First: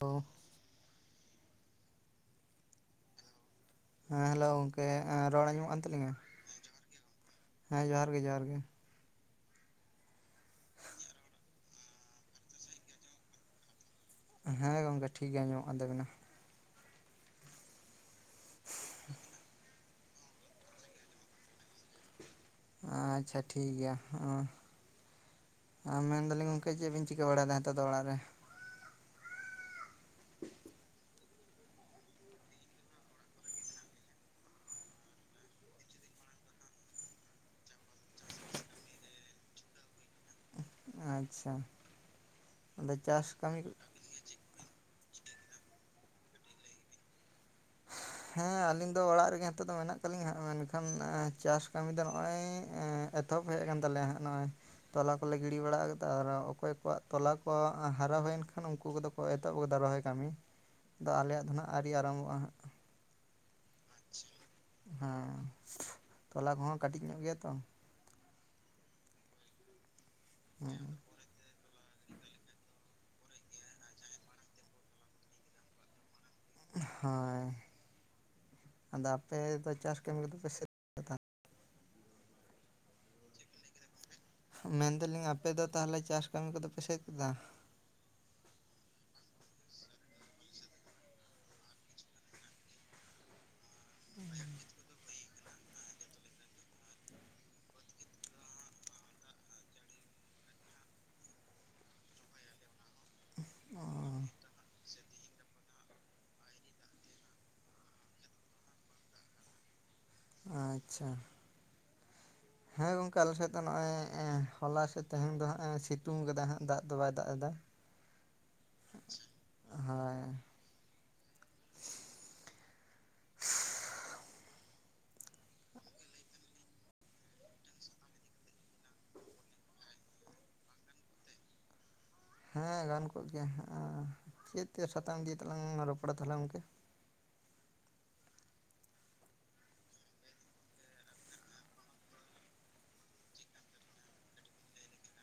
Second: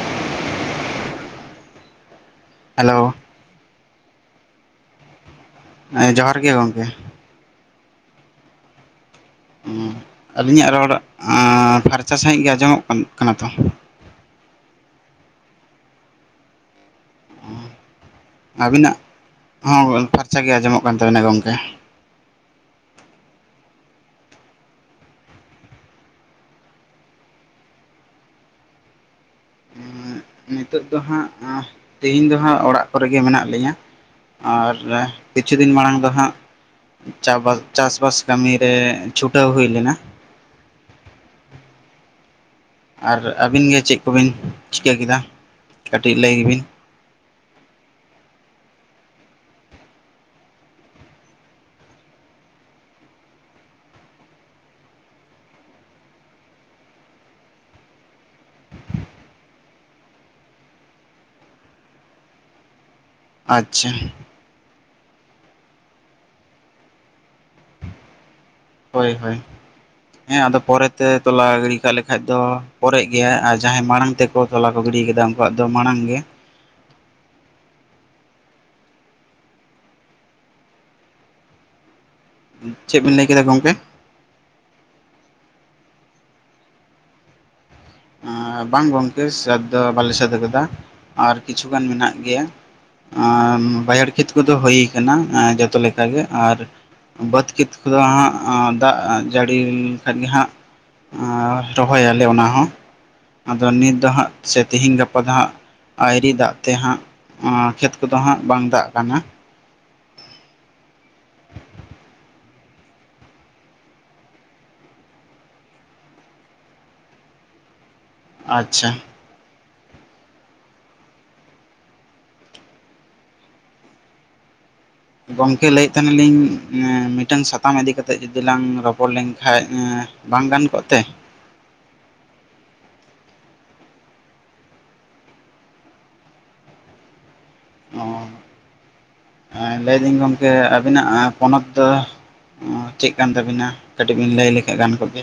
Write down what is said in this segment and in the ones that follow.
ᱛᱚ ᱦᱮᱞᱳ ᱾ ᱦᱮᱸ ᱦᱮᱞᱳ ᱜᱚᱝᱠᱮ ᱨᱚᱲ ᱟᱸᱡᱚᱢᱚᱜ ᱠᱟᱱ ᱛᱟᱹᱞᱤᱧᱟ? ᱡᱚᱦᱟᱨ ᱜᱮ ᱜᱚᱢᱠᱮ ᱦᱮ ᱡᱚᱦᱟᱨ ᱜᱮ ᱜᱚᱝᱠᱮ ᱾ ᱦᱮᱸ ᱡᱚᱦᱟᱨ ᱜᱮ ᱡᱚᱦᱟᱨ ᱜᱮ ᱾ ᱩᱸ ᱟᱹᱞᱤᱧᱟᱜ ᱨᱚᱲ ᱟᱸ ᱯᱷᱟᱨᱪᱟ ᱥᱟᱹᱦᱤᱡ ᱜᱮ ᱟᱸᱡᱚᱢᱚᱜ ᱠᱟᱱ ᱠᱟᱱᱟ ᱛᱚ? ᱦᱮᱸ ᱜᱚᱝᱠᱮ ᱴᱷᱤᱠ ᱜᱮ ᱟᱸᱡᱚᱢᱚᱜ ᱠᱟᱱ ᱛᱟᱵᱤᱱᱟ ᱾ ᱟᱵᱤᱱᱟᱜ ᱦᱚᱸ ᱯᱷᱟᱨᱪᱟ ᱜᱮ ᱟᱸᱡᱚᱢᱚᱜ ᱠᱟᱱ ᱛᱟᱵᱤᱱᱟ ᱜᱚᱝᱠᱮ ᱾ ᱟᱪᱪᱷᱟ ᱴᱷᱤᱠ ᱜᱮᱭᱟ, ᱚᱸ ᱟᱨ ᱢᱮᱱ ᱫᱟᱞᱤᱧ ᱜᱚᱝᱠᱮ ᱪᱮᱫ ᱵᱤᱱ ᱪᱤᱠᱟᱹ ᱵᱟᱲᱟᱭ ᱫᱟ ᱱᱮᱛᱚᱜ ᱫᱚ ᱚᱲᱟᱜ ᱨᱮ? ᱱᱤᱛᱚᱜ ᱫᱚ ᱦᱟᱸᱜ ᱟᱸ ᱛᱮᱹᱦᱮᱧ ᱫᱚ ᱦᱟᱸᱜ, ᱚᱲᱟᱜ ᱠᱚᱨᱮᱜᱮ ᱢᱮᱱᱟᱜ ᱞᱤᱧᱟ ᱾ ᱟᱨ ᱠᱤᱪᱷᱩ ᱫᱤᱱ ᱢᱟᱲᱟᱝ ᱫᱚ ᱦᱟᱸᱜ ᱪᱟᱵᱟ ᱪᱟᱥᱵᱟᱥ ᱠᱟᱹᱢᱤ ᱨᱮ ᱪᱷᱩᱴᱟᱹᱣ ᱦᱩᱭ ᱞᱮᱱᱟ᱾ ᱟᱪᱪᱷᱟ ᱟᱫᱚ ᱟᱨ ᱪᱟᱥ ᱠᱟᱹᱢᱤ ᱟᱹᱵᱤᱱ ᱜᱮ ᱪᱮᱜ ᱠᱚᱵᱤᱱ ᱪᱤᱠᱟᱹ ᱠᱮᱫᱟ ᱠᱟᱹᱴᱤᱡ ᱞᱟᱹᱭ ᱵᱤᱱ? ᱦᱮᱸ ᱟᱹᱞᱤᱧ ᱫᱚ ᱚᱲᱟᱜ ᱨᱮᱜᱮ ᱱᱤᱛᱚᱜ ᱫᱚ ᱢᱮᱱᱟᱜ ᱠᱟᱜ ᱞᱤᱧᱲ ᱦᱟᱸᱜ ᱢᱮᱱᱠᱷᱟᱱ ᱪᱟᱥ ᱠᱟᱹᱢᱤ ᱫᱚ ᱱᱚᱜᱼᱚᱭ ᱮᱸ ᱮᱛᱚᱦᱚᱵ ᱦᱮᱜ ᱠᱟᱱ ᱛᱟᱞᱮᱭᱟ ᱦᱟᱸᱜ ᱱᱚᱜᱼᱚᱭ ᱛᱚᱞᱟ ᱠᱚᱞᱮ ᱜᱤᱲᱤ ᱵᱟᱲᱟ ᱠᱟᱫᱟ ᱟᱨ ᱚᱠᱚᱭ ᱠᱚᱣᱟᱜ ᱛᱚᱞᱟ ᱠᱚ ᱦᱟᱨᱟ ᱦᱩᱭᱮᱱ ᱠᱷᱟᱱ ᱩᱱᱠᱩ ᱠᱚᱫᱚ ᱠᱚ ᱮᱛᱚᱦᱚᱵ ᱜᱚᱫᱟ ᱨᱚᱦᱚᱭ ᱠᱟᱹᱢᱤ ᱫᱚ ᱟᱞᱮᱭᱟᱜ ᱫᱚ ᱱᱟᱦᱟᱜ ᱟᱹᱣᱨᱤ ᱟᱨᱟᱢᱵᱷᱚᱜᱼᱟ ᱦᱟᱸᱜ᱾ ᱟᱪᱪᱷᱟ ᱦᱮᱸ ᱛᱚᱞᱟ ᱠᱚᱦᱚᱸ ᱠᱟᱹᱴᱤᱡ ᱧᱚᱜ ᱜᱮᱭᱟ ᱛᱚ᱾ ᱦᱳᱭ ᱦᱳᱭ ᱦᱮᱸ ᱟᱫᱚ ᱯᱚᱨᱮᱛᱮ ᱛᱚᱞᱟ ᱜᱤᱲᱤ ᱠᱟᱜ ᱞᱮᱠᱷᱟᱡ ᱫᱚ ᱯᱚᱨᱮᱜ ᱜᱮᱭᱟ ᱟᱨ ᱡᱟᱦᱟᱸᱭ ᱢᱟᱲᱟᱝ ᱛᱮᱠᱚ ᱛᱚᱞᱟ ᱠᱚ ᱜᱤᱰᱤᱭ ᱠᱟᱫᱟ ᱩᱝᱠᱩᱣᱟᱜ ᱫᱚ ᱢᱟᱲᱟᱝ ᱜᱮ᱾ ᱦᱳᱭ ᱟᱫᱚ ᱟᱯᱮ ᱫᱚ ᱪᱟᱥ ᱠᱟᱹᱢᱤ ᱠᱚᱫᱚ ᱯᱮ ᱥᱟᱹᱫ ᱠᱟᱫᱟ? ᱪᱮᱜ ᱵᱤᱱ ᱞᱟᱹᱭ ᱠᱮᱫᱟ ᱜᱚᱝᱠᱮ? ᱢᱮᱱᱫᱟᱞᱤᱧ ᱟᱯᱮ ᱫᱚ ᱛᱟᱦᱞᱮ ᱪᱟᱥ ᱠᱟᱹᱢᱤ ᱠᱚᱫᱚ ᱯᱮ ᱥᱟᱹᱫ ᱠᱮᱫᱟ? ᱮᱸ ᱵᱟᱝ ᱜᱚᱝᱠᱮ ᱥᱟᱹᱛ ᱫᱚ ᱵᱟᱞᱮ ᱥᱟᱹᱛ ᱠᱟᱫᱟ ᱟᱨ ᱠᱤᱪᱷᱩ ᱜᱟᱱ ᱢᱮᱱᱟᱜ ᱜᱮᱭᱟ᱾ ᱟᱸ ᱵᱟᱹᱭᱦᱟᱹᱲ ᱠᱷᱮᱛ ᱠᱚᱫᱚ ᱦᱩᱭ ᱠᱟᱱᱟ ᱟᱸ ᱡᱚᱛᱚ ᱞᱮᱠᱟᱜᱮ ᱟᱨ ᱵᱟᱹᱫᱽ ᱠᱷᱮᱛ ᱠᱚᱫᱚ ᱦᱟᱸᱜ ᱟᱸ ᱫᱟᱜ ᱡᱟᱹᱲᱤ ᱞᱮᱱᱠᱷᱟᱱ ᱜᱮ ᱦᱟᱸᱜ ᱟᱸ ᱨᱚᱦᱚᱭᱟᱞᱮ ᱚᱱᱟ ᱦᱚᱸ ᱟᱫᱚ ᱱᱤᱛ ᱫᱚᱦᱟᱸᱜ ᱥᱮ ᱛᱤᱦᱤᱧ ᱜᱟᱯᱟ ᱫᱚ ᱦᱟᱸᱜ ᱟᱭᱨᱤ ᱫᱟᱜ ᱛᱮ ᱦᱟᱸᱜ ᱟᱸ ᱠᱷᱮᱛ ᱠᱚᱫᱚ ᱦᱟᱸᱜ ᱵᱟᱝ ᱫᱟᱜ ᱠᱟᱱᱟ᱾ ᱟᱪᱪᱷᱟ [inaudible] ᱦᱮᱸ ᱜᱚᱝᱠᱮ ᱟᱞᱮᱥᱮᱫ ᱫᱚ ᱱᱚᱜᱼᱚᱭ ᱮᱸ ᱦᱚᱞᱟ ᱥᱮ ᱛᱮᱦᱮᱧ ᱫᱚ ᱦᱟᱜ ᱮ ᱥᱤᱛᱩᱝ ᱠᱟᱫᱟ ᱦᱟᱸᱜ ᱫᱟᱜ ᱫᱚ ᱵᱟᱭ ᱫᱟᱜ ᱮᱫᱟ᱾ ᱟᱪᱪᱷᱟ ᱟᱪᱪᱷᱟ ᱦᱚᱭ ᱜᱚᱝᱠᱮ ᱞᱟᱹᱭᱮᱜ ᱛᱟᱦᱮᱱᱟᱞᱤᱧ ᱮᱸ ᱢᱤᱫᱴᱟᱝ ᱥᱟᱛᱟᱢ ᱤᱫᱤ ᱠᱟᱛᱮᱜ ᱡᱩᱫᱤ ᱞᱟᱝ ᱨᱚᱯᱚᱲ ᱞᱮᱱᱠᱟᱱ ᱮᱸ ᱵᱟᱝ ᱜᱟᱱ ᱠᱚᱜ ᱛᱮ? ᱦᱮᱸ ᱜᱟᱱ ᱠᱚᱜ ᱜᱮᱭᱟ ᱮᱸ ᱪᱮᱫ ᱛᱮ ᱥᱟᱛᱟᱢ ᱫᱤᱭᱮ ᱛᱮᱞᱟᱝ ᱨᱚᱯᱚᱲᱟ ᱛᱟᱦᱞᱮ ᱜᱚᱝᱠᱮ? ᱚ ᱮᱸ ᱞᱟᱹᱭᱫᱟᱹᱧ ᱜᱚᱝᱠᱮ ᱟᱵᱤᱱᱟᱜ ᱯᱚᱱᱚᱛ ᱫᱚ? ᱚᱸ ᱪᱮᱜ ᱠᱟᱱ ᱛᱟᱵᱤᱱᱟ ᱠᱟᱹᱴᱤᱡ ᱵᱤᱱ ᱞᱟᱹᱭ ᱞᱮᱠᱷᱟᱡ ᱜᱟᱱ ᱠᱚᱜ ᱜᱮ?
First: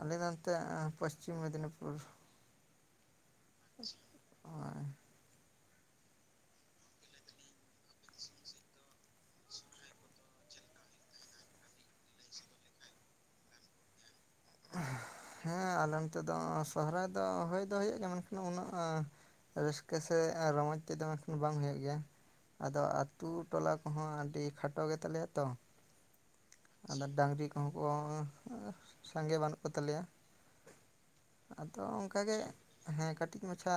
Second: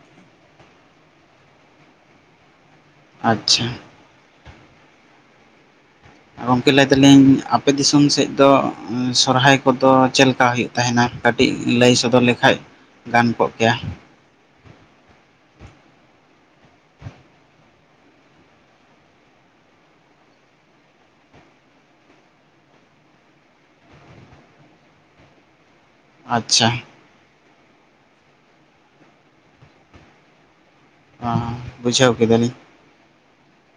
ᱟᱞᱤᱧ ᱱᱚᱱᱛᱮ ᱮᱸ ᱯᱚᱥᱪᱤᱢ ᱢᱮᱫᱽᱱᱤᱯᱩᱨ᱾ ᱟᱪᱪᱷᱟ [inaudible] ᱦᱚᱭ ᱜᱚᱝᱠᱮ ᱞᱟᱹᱭ ᱫᱟᱞᱤᱧ ᱟᱯᱮ ᱫᱤᱥᱚᱢ ᱥᱮᱜ ᱫᱚ ᱥᱚᱨᱦᱟᱭ ᱠᱚᱫᱚ ᱪᱮᱜ ᱞᱮᱠᱟ ᱦᱩᱭᱩᱜ? ᱛᱟᱦᱮᱱᱟ ᱠᱟᱹᱴᱤᱡ ᱞᱟᱹᱭ ᱥᱚᱫᱚᱨ ᱞᱮᱠᱷᱟᱡ ᱜᱟᱱ ᱠᱚᱜ ᱠᱮᱭᱟ? ᱦᱮᱸ ᱟᱞᱮ ᱚᱱᱚᱛᱮ ᱫᱚ ᱥᱚᱦᱨᱟᱭ ᱫᱚ ᱦᱩᱭ ᱫᱚ ᱦᱩᱭᱩᱜ ᱡᱮ ᱢᱮᱱᱠᱷᱟᱱ ᱩᱱᱟᱹᱜ ᱨᱟᱹᱥᱠᱟᱹ ᱥᱮ ᱮᱸ ᱨᱚᱢᱚᱡ ᱛᱮᱫᱚ ᱢᱮᱱᱠᱷᱚᱱ ᱵᱟᱝ ᱦᱩᱭᱩᱜ ᱜᱮᱭᱟ᱾ ᱟᱫᱚ ᱟᱛᱳ ᱴᱚᱞᱟ ᱠᱚᱦᱚᱸ ᱟᱹᱰᱤ ᱠᱷᱟᱴᱚ ᱜᱮᱛᱟᱞᱮᱭᱟ ᱛᱚ᱾ ᱟᱪᱪᱷᱟ ᱟᱫᱚ ᱰᱟᱹᱟᱝᱨᱤ ᱠᱚᱦᱚᱸ ᱠᱚ ᱥᱟᱸᱜᱮ ᱵᱟᱹᱱᱩᱜ ᱠᱚ ᱛᱟᱞᱮᱭᱟ᱾ ᱟᱫᱚ ᱵᱩᱡᱷᱟᱹᱣ ᱚᱝᱠᱟᱜᱮ ᱠᱮᱫᱟᱞᱤᱧ ᱦᱮᱸ ᱠᱟᱹᱴᱤᱡ ᱢᱟᱪᱷᱟ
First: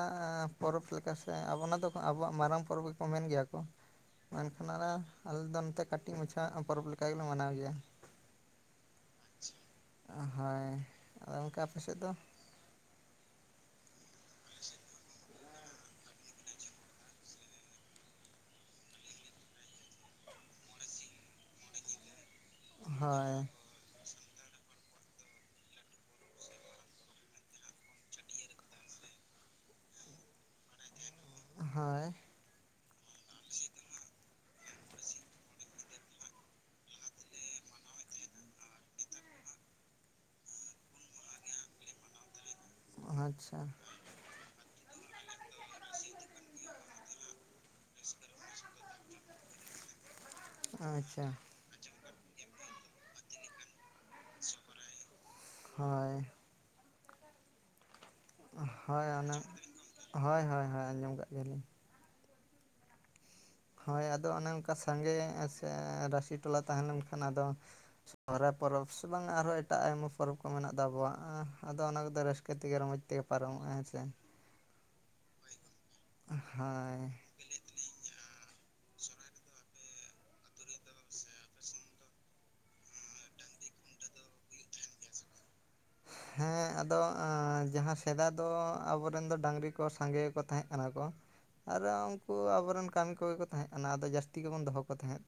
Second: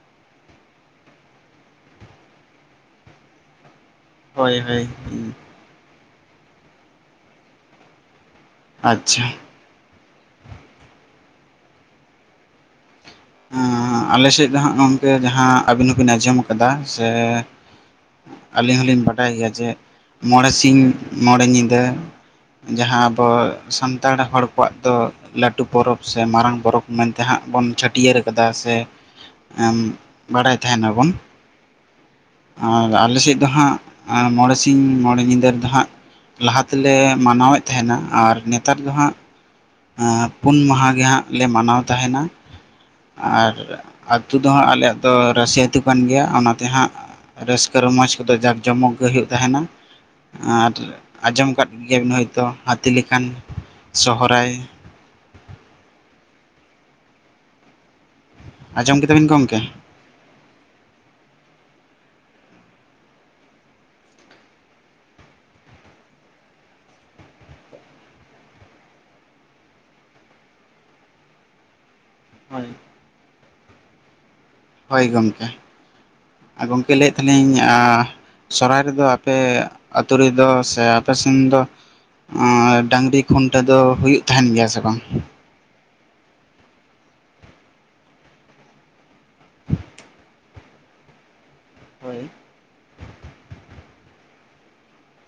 ᱯᱚᱨᱚᱵᱽ ᱞᱮᱠᱟ ᱥᱮ ᱟᱵᱚ ᱚᱱᱟ ᱫᱚ ᱟᱵᱚᱣᱟᱜ ᱢᱟᱨᱟᱝ ᱯᱚᱨᱚᱵᱽ ᱜᱮᱠᱚ ᱢᱮᱱ ᱜᱮᱭᱟ ᱠᱚ᱾ [inaudible] ᱦᱳᱭ ᱢᱮᱱᱠᱷᱟᱱ ᱦᱳᱭ ᱟᱞᱮ ᱟᱞᱮ ᱫᱚ ᱱᱚᱛᱮ ᱠᱟᱹᱴᱤᱡ ᱢᱟᱪᱷᱟ ᱯᱚᱨᱚᱵᱽ ᱞᱮᱠᱟ ᱜᱮᱞᱮ ᱢᱟᱱᱟᱣ ᱜᱮᱭᱟ᱾ ᱟᱪᱪᱷᱟ ᱦᱳᱭ ᱟᱫᱚ [unintelligible] ᱟᱯᱮ ᱥᱮᱜ ᱫᱚ? ᱮᱸ ᱟᱞᱮ ᱥᱮᱫ ᱫᱚ ᱦᱟᱸᱜ ᱜᱚᱢᱠᱮ ᱡᱟᱦᱟᱸ ᱟᱹᱵᱤᱱ ᱦᱚᱸᱵᱤᱱ ᱟᱸᱡᱚᱢ ᱠᱟᱫᱟ ᱥᱮ ᱟᱹᱞᱤᱧ ᱦᱚᱞᱤᱧ ᱵᱟᱰᱟᱭ ᱜᱮᱭᱟ ᱡᱮ ᱢᱚᱬᱮ ᱥᱤᱧ ᱢᱚᱬᱮ ᱧᱤᱫᱟᱹ ᱡᱟᱦᱟᱸ ᱟᱵᱚ ᱦᱳᱭ ᱥᱟᱱᱛᱟᱲ ᱦᱚᱲ ᱠᱚᱣᱟᱜ ᱫᱚ ᱞᱟᱹᱴᱩ ᱯᱚᱨᱚᱵᱽ ᱥᱮ ᱢᱟᱨᱟᱝ ᱯᱚᱨᱚᱵᱽ ᱢᱮᱱᱛᱮ ᱦᱟᱸᱜ ᱵᱚᱱ ᱪᱷᱟᱹᱴᱣ ᱴᱟᱹᱭᱟᱹᱨ ᱠᱟᱫᱟ ᱥᱮ ᱵᱟᱲᱟᱭ ᱛᱟᱦᱮᱱ ᱟᱵᱚᱱ ᱾ ᱦᱳᱭ ᱾ ᱟᱨ ᱟᱞᱮ ᱥᱮᱡ ᱫᱚ ᱦᱟᱸᱜ ᱢᱚᱬᱮ ᱥᱤᱧ ᱢᱚᱬᱮ ᱧᱤᱫᱟᱹ ᱨᱮᱫᱚ ᱦᱟᱸᱜ ᱞᱟᱦᱟ ᱛᱮᱞᱮ ᱢᱟᱱᱟᱣᱮᱫ ᱛᱟᱦᱮᱱᱟ, ᱟᱨ ᱱᱮᱛᱟᱨ ᱫᱚ ᱦᱟᱸᱜ ᱯᱩᱱ ᱢᱟᱦᱟ ᱜᱮ ᱦᱟᱸᱜ ᱞᱮ ᱢᱟᱱᱟᱣ ᱛᱟᱦᱮᱱᱟ ᱟᱨ ᱟᱪᱪᱷᱟ ᱟᱹᱛᱩ ᱫᱚ ᱦᱟᱸᱜ ᱟᱞᱮᱭᱟᱜ ᱫᱚ ᱨᱟᱹᱥᱤ ᱟᱹᱛᱩ ᱠᱟᱱ ᱜᱮᱭᱟ ᱚᱱᱟ ᱛᱮ ᱦᱟᱸᱜ ᱨᱟᱹᱥᱠᱟᱹ ᱨᱚᱢᱚᱡᱽ ᱠᱚᱫᱚ ᱡᱟᱠ ᱡᱚᱢᱚᱠ ᱜᱮ ᱦᱳᱭᱳᱜ ᱛᱟᱦᱮᱱᱟ ᱾ ᱟᱨ ᱟᱪᱪᱷᱟ ᱟᱸᱡᱚᱢ ᱠᱟᱫ ᱜᱮᱭᱟᱵᱤᱱ ᱦᱚᱭᱛᱳ ᱦᱟᱹᱛᱤ ᱞᱮᱠᱟᱱ ᱥᱚᱦᱨᱟᱭ ᱦᱳᱭ ᱾ ᱟᱸᱡᱚᱢ ᱦᱳᱭ ᱠᱮᱫᱟᱵᱤᱱ ᱚᱱᱟ ᱜᱚᱢᱠᱮ ᱦᱳᱭ ᱦᱳᱭ ᱦᱳᱭ ᱟᱸᱡᱚᱢ ᱠᱟᱜ ᱜᱮᱭᱟᱞᱤᱧ ᱾ ᱦᱳᱭ ᱟᱫᱚ ᱚᱱᱮ ᱚᱱᱠᱟ ᱥᱟᱸᱜᱮ ᱥᱮ ᱨᱟᱥᱤ ᱴᱚᱞᱟ ᱛᱟᱦᱮᱸ ᱞᱮᱱᱠᱷᱟᱱ ᱟᱫᱚ ᱥᱚᱦᱨᱟᱭ ᱯᱚᱨᱚᱵᱽ ᱥᱮ ᱵᱟᱝ ᱟᱨᱦᱚᱸ ᱮᱴᱟᱜ ᱟᱭᱢᱟ ᱯᱚᱨᱚᱵᱽ ᱠᱚ ᱢᱮᱱᱟᱜ ᱫᱚ ᱟᱵᱚᱣᱟᱜ ᱟᱫᱚ ᱚᱱᱟ ᱠᱚᱫᱚ ᱨᱟᱹᱥ ᱠᱟᱹ ᱦᱳᱭ ᱛᱮᱜᱮ ᱨᱚᱢᱚᱡᱽ ᱛᱮᱜᱮ ᱯᱟᱨᱚᱢᱚᱜ-ᱟ ᱦᱮᱸ ᱥᱮ ᱾ ᱦᱳᱭ ᱜᱚᱢᱠᱮ, ᱟᱨ ᱜᱚᱢᱠᱮ ᱦᱳᱭ ᱞᱟᱹᱭᱮᱫ ᱛᱟᱦᱮᱫ ᱟᱞᱤᱧ ᱟᱸ ᱥᱚᱨᱦᱟᱭ ᱨᱮᱫᱚ ᱟᱯᱮ ᱟᱹᱛᱩ ᱨᱮᱫᱚ ᱥᱮ ᱟᱯᱮ ᱥᱮᱱ ᱫᱚ ᱚᱸ ᱰᱟᱹᱝᱨᱤ ᱠᱷᱩᱱᱴᱟᱹᱣ ᱫᱚ ᱦᱩᱭᱩᱜ ᱛᱟᱦᱮᱱ ᱜᱮᱭᱟ ᱥᱮ ᱵᱟᱝ? ᱦᱮᱸ ᱟᱫᱚ ᱡᱟᱦᱟᱸ ᱥᱮᱫᱟᱭ ᱫᱚ ᱟᱵᱚᱨᱮᱱ ᱫᱚ ᱰᱟᱹᱝᱨᱤ ᱠᱚ ᱥᱟᱸᱜᱮ ᱜᱮᱠᱚ ᱛᱟᱦᱮᱸ ᱠᱟᱱᱟ ᱠᱚ ᱟᱨ ᱦᱳᱭ ᱩᱱᱠᱩ ᱟᱵᱚᱨᱮᱱ ᱠᱟᱹᱢᱤ ᱠᱚᱜᱮ ᱠᱚ ᱛᱟᱦᱮᱸ ᱠᱟᱱᱟ ᱟᱫᱚ ᱡᱟᱹᱥᱛᱤ ᱜᱮᱵᱚᱱ ᱫᱚᱦᱚ ᱠᱚ ᱛᱟᱦᱮᱸᱫ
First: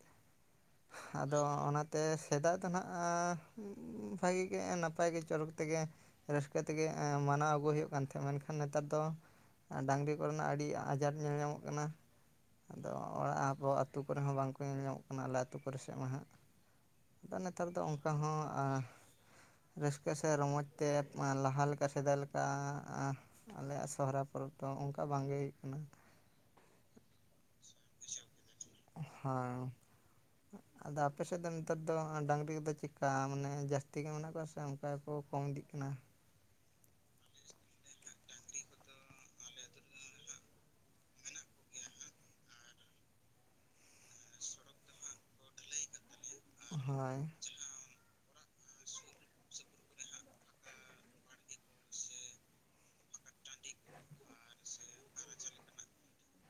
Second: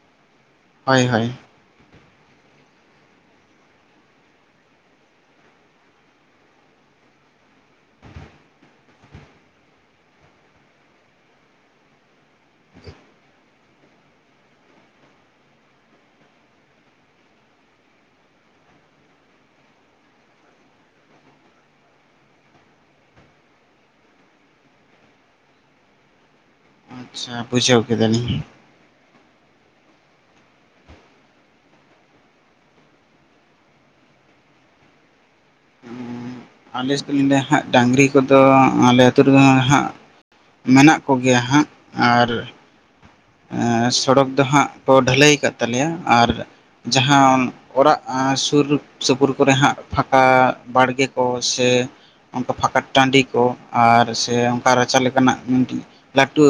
ᱦᱳᱭ ᱾ ᱦᱳᱭ ᱟᱫᱚ ᱚᱱᱟᱛᱮ ᱥᱮᱫᱟᱭ ᱫᱚ ᱦᱟᱸᱜ ᱮᱸ ᱵᱷᱟᱜᱮ ᱜᱮ ᱱᱟᱯᱟᱭ ᱜᱮ ᱪᱚᱨᱚᱠ ᱛᱮᱜᱮ ᱨᱟᱹᱥᱠᱟᱹ ᱛᱮᱜᱮ ᱢᱟᱱᱟᱣ ᱟᱹᱜᱩᱭ ᱦᱩᱭᱩᱜ ᱠᱟᱱ ᱛᱟᱦᱮᱸᱫ ᱢᱮᱱᱠᱷᱟᱱ ᱱᱮᱛᱟᱨ ᱫᱚ ᱰᱟᱹᱝᱨᱤ ᱠᱚᱨᱮᱱᱟᱜ ᱟᱹᱰᱤ ᱟᱡᱷᱟᱴ ᱧᱮᱞ ᱧᱟᱢᱚᱜ ᱠᱟᱱᱟ ᱾ ᱟᱫᱚ ᱚᱲᱟᱜ ᱟᱵᱚ ᱟᱹᱛᱩ ᱠᱚᱨᱮ ᱦᱚᱸ ᱵᱟᱝᱠᱚ ᱧᱮᱞ ᱧᱟᱢᱚᱜ ᱠᱟᱱᱟ ᱟᱞᱮ ᱟᱹᱛᱩ ᱠᱚᱨᱮ ᱥᱮᱫ ᱢᱟ ᱦᱟᱸᱜ ᱾ ᱟᱫᱚ ᱱᱮᱛᱟᱨ ᱫᱚ ᱚᱱᱠᱟ ᱦᱚᱸ ᱟᱸ ᱨᱟᱹᱥᱠᱟᱹ ᱥᱮ ᱨᱚᱢᱚᱡᱽ ᱛᱮ ᱞᱟᱦᱟ ᱞᱮᱠᱟ ᱥᱮᱫᱟᱭ ᱞᱮᱠᱟ ᱟᱞᱮᱭᱟᱜ ᱥᱚᱦᱚᱨᱟᱭ ᱯᱚᱨᱚᱵᱽ ᱫᱚ ᱚᱱᱠᱟ ᱵᱟᱝᱜᱮ ᱦᱩᱭᱩᱜ ᱠᱟᱱᱟ ᱾ ᱟᱪᱪᱷᱟ ᱵᱩᱡᱷᱟᱹᱣ ᱠᱮᱫᱟ ᱞᱤᱧ ᱾ ᱦᱮᱸ ᱾ ᱟᱫᱚ ᱟᱯᱮᱥᱮᱫ ᱫᱚ ᱱᱮᱛᱟᱨ ᱫᱚ ᱰᱟᱸᱝᱨᱤ ᱠᱚᱫᱚ ᱪᱮᱫᱠᱟ ᱢᱟᱱᱮ ᱡᱟᱹᱥᱛᱤ ᱜᱮ ᱢᱮᱱᱟᱜ ᱠᱚᱣᱟ ᱥᱮ ᱚᱱᱠᱟ ᱜᱮᱠᱚ ᱠᱚᱢ ᱤᱫᱤᱜ ᱠᱟᱱᱟ ᱾ ᱟᱞᱮ ᱥᱮᱫ ᱫᱚ ᱞᱤᱧ ᱞᱟᱹᱭᱟ ᱦᱟᱸᱜ ᱰᱟᱝᱨᱤ ᱠᱚᱫᱚ ᱟᱞᱮ ᱟᱹᱛᱩ ᱨᱮᱫᱚ ᱦᱟᱸᱜ ᱢᱮᱱᱟᱜ ᱠᱚᱜᱮᱭᱟ ᱦᱟᱸᱜ ᱟᱨ ᱮᱸ ᱥᱚᱲᱚᱠ ᱫᱚ ᱦᱟᱸᱜ ᱠᱚ ᱰᱷᱟᱹᱞᱟᱹᱭ ᱟᱠᱟᱫ ᱛᱟᱞᱮᱭᱟ, ᱟᱨ ᱦᱳᱭ ᱡᱟᱦᱟᱸ ᱚᱲᱟᱜ ᱥᱩᱨ ᱥᱩᱯᱩᱨ ᱠᱚᱨᱮ ᱦᱟᱸᱜ ᱯᱷᱟᱠᱟ ᱵᱟᱲᱜᱮ ᱠᱚ ᱥᱮ ᱚᱱᱠᱟ ᱯᱷᱟᱠᱟ ᱴᱟᱺᱰᱤ ᱠᱚ, ᱟᱨ ᱥᱮ ᱚᱱᱠᱟ ᱨᱟᱪᱟ ᱞᱮᱠᱟᱱᱟᱜ ᱢᱤᱫᱴᱤᱡ ᱞᱟᱹᱴᱩ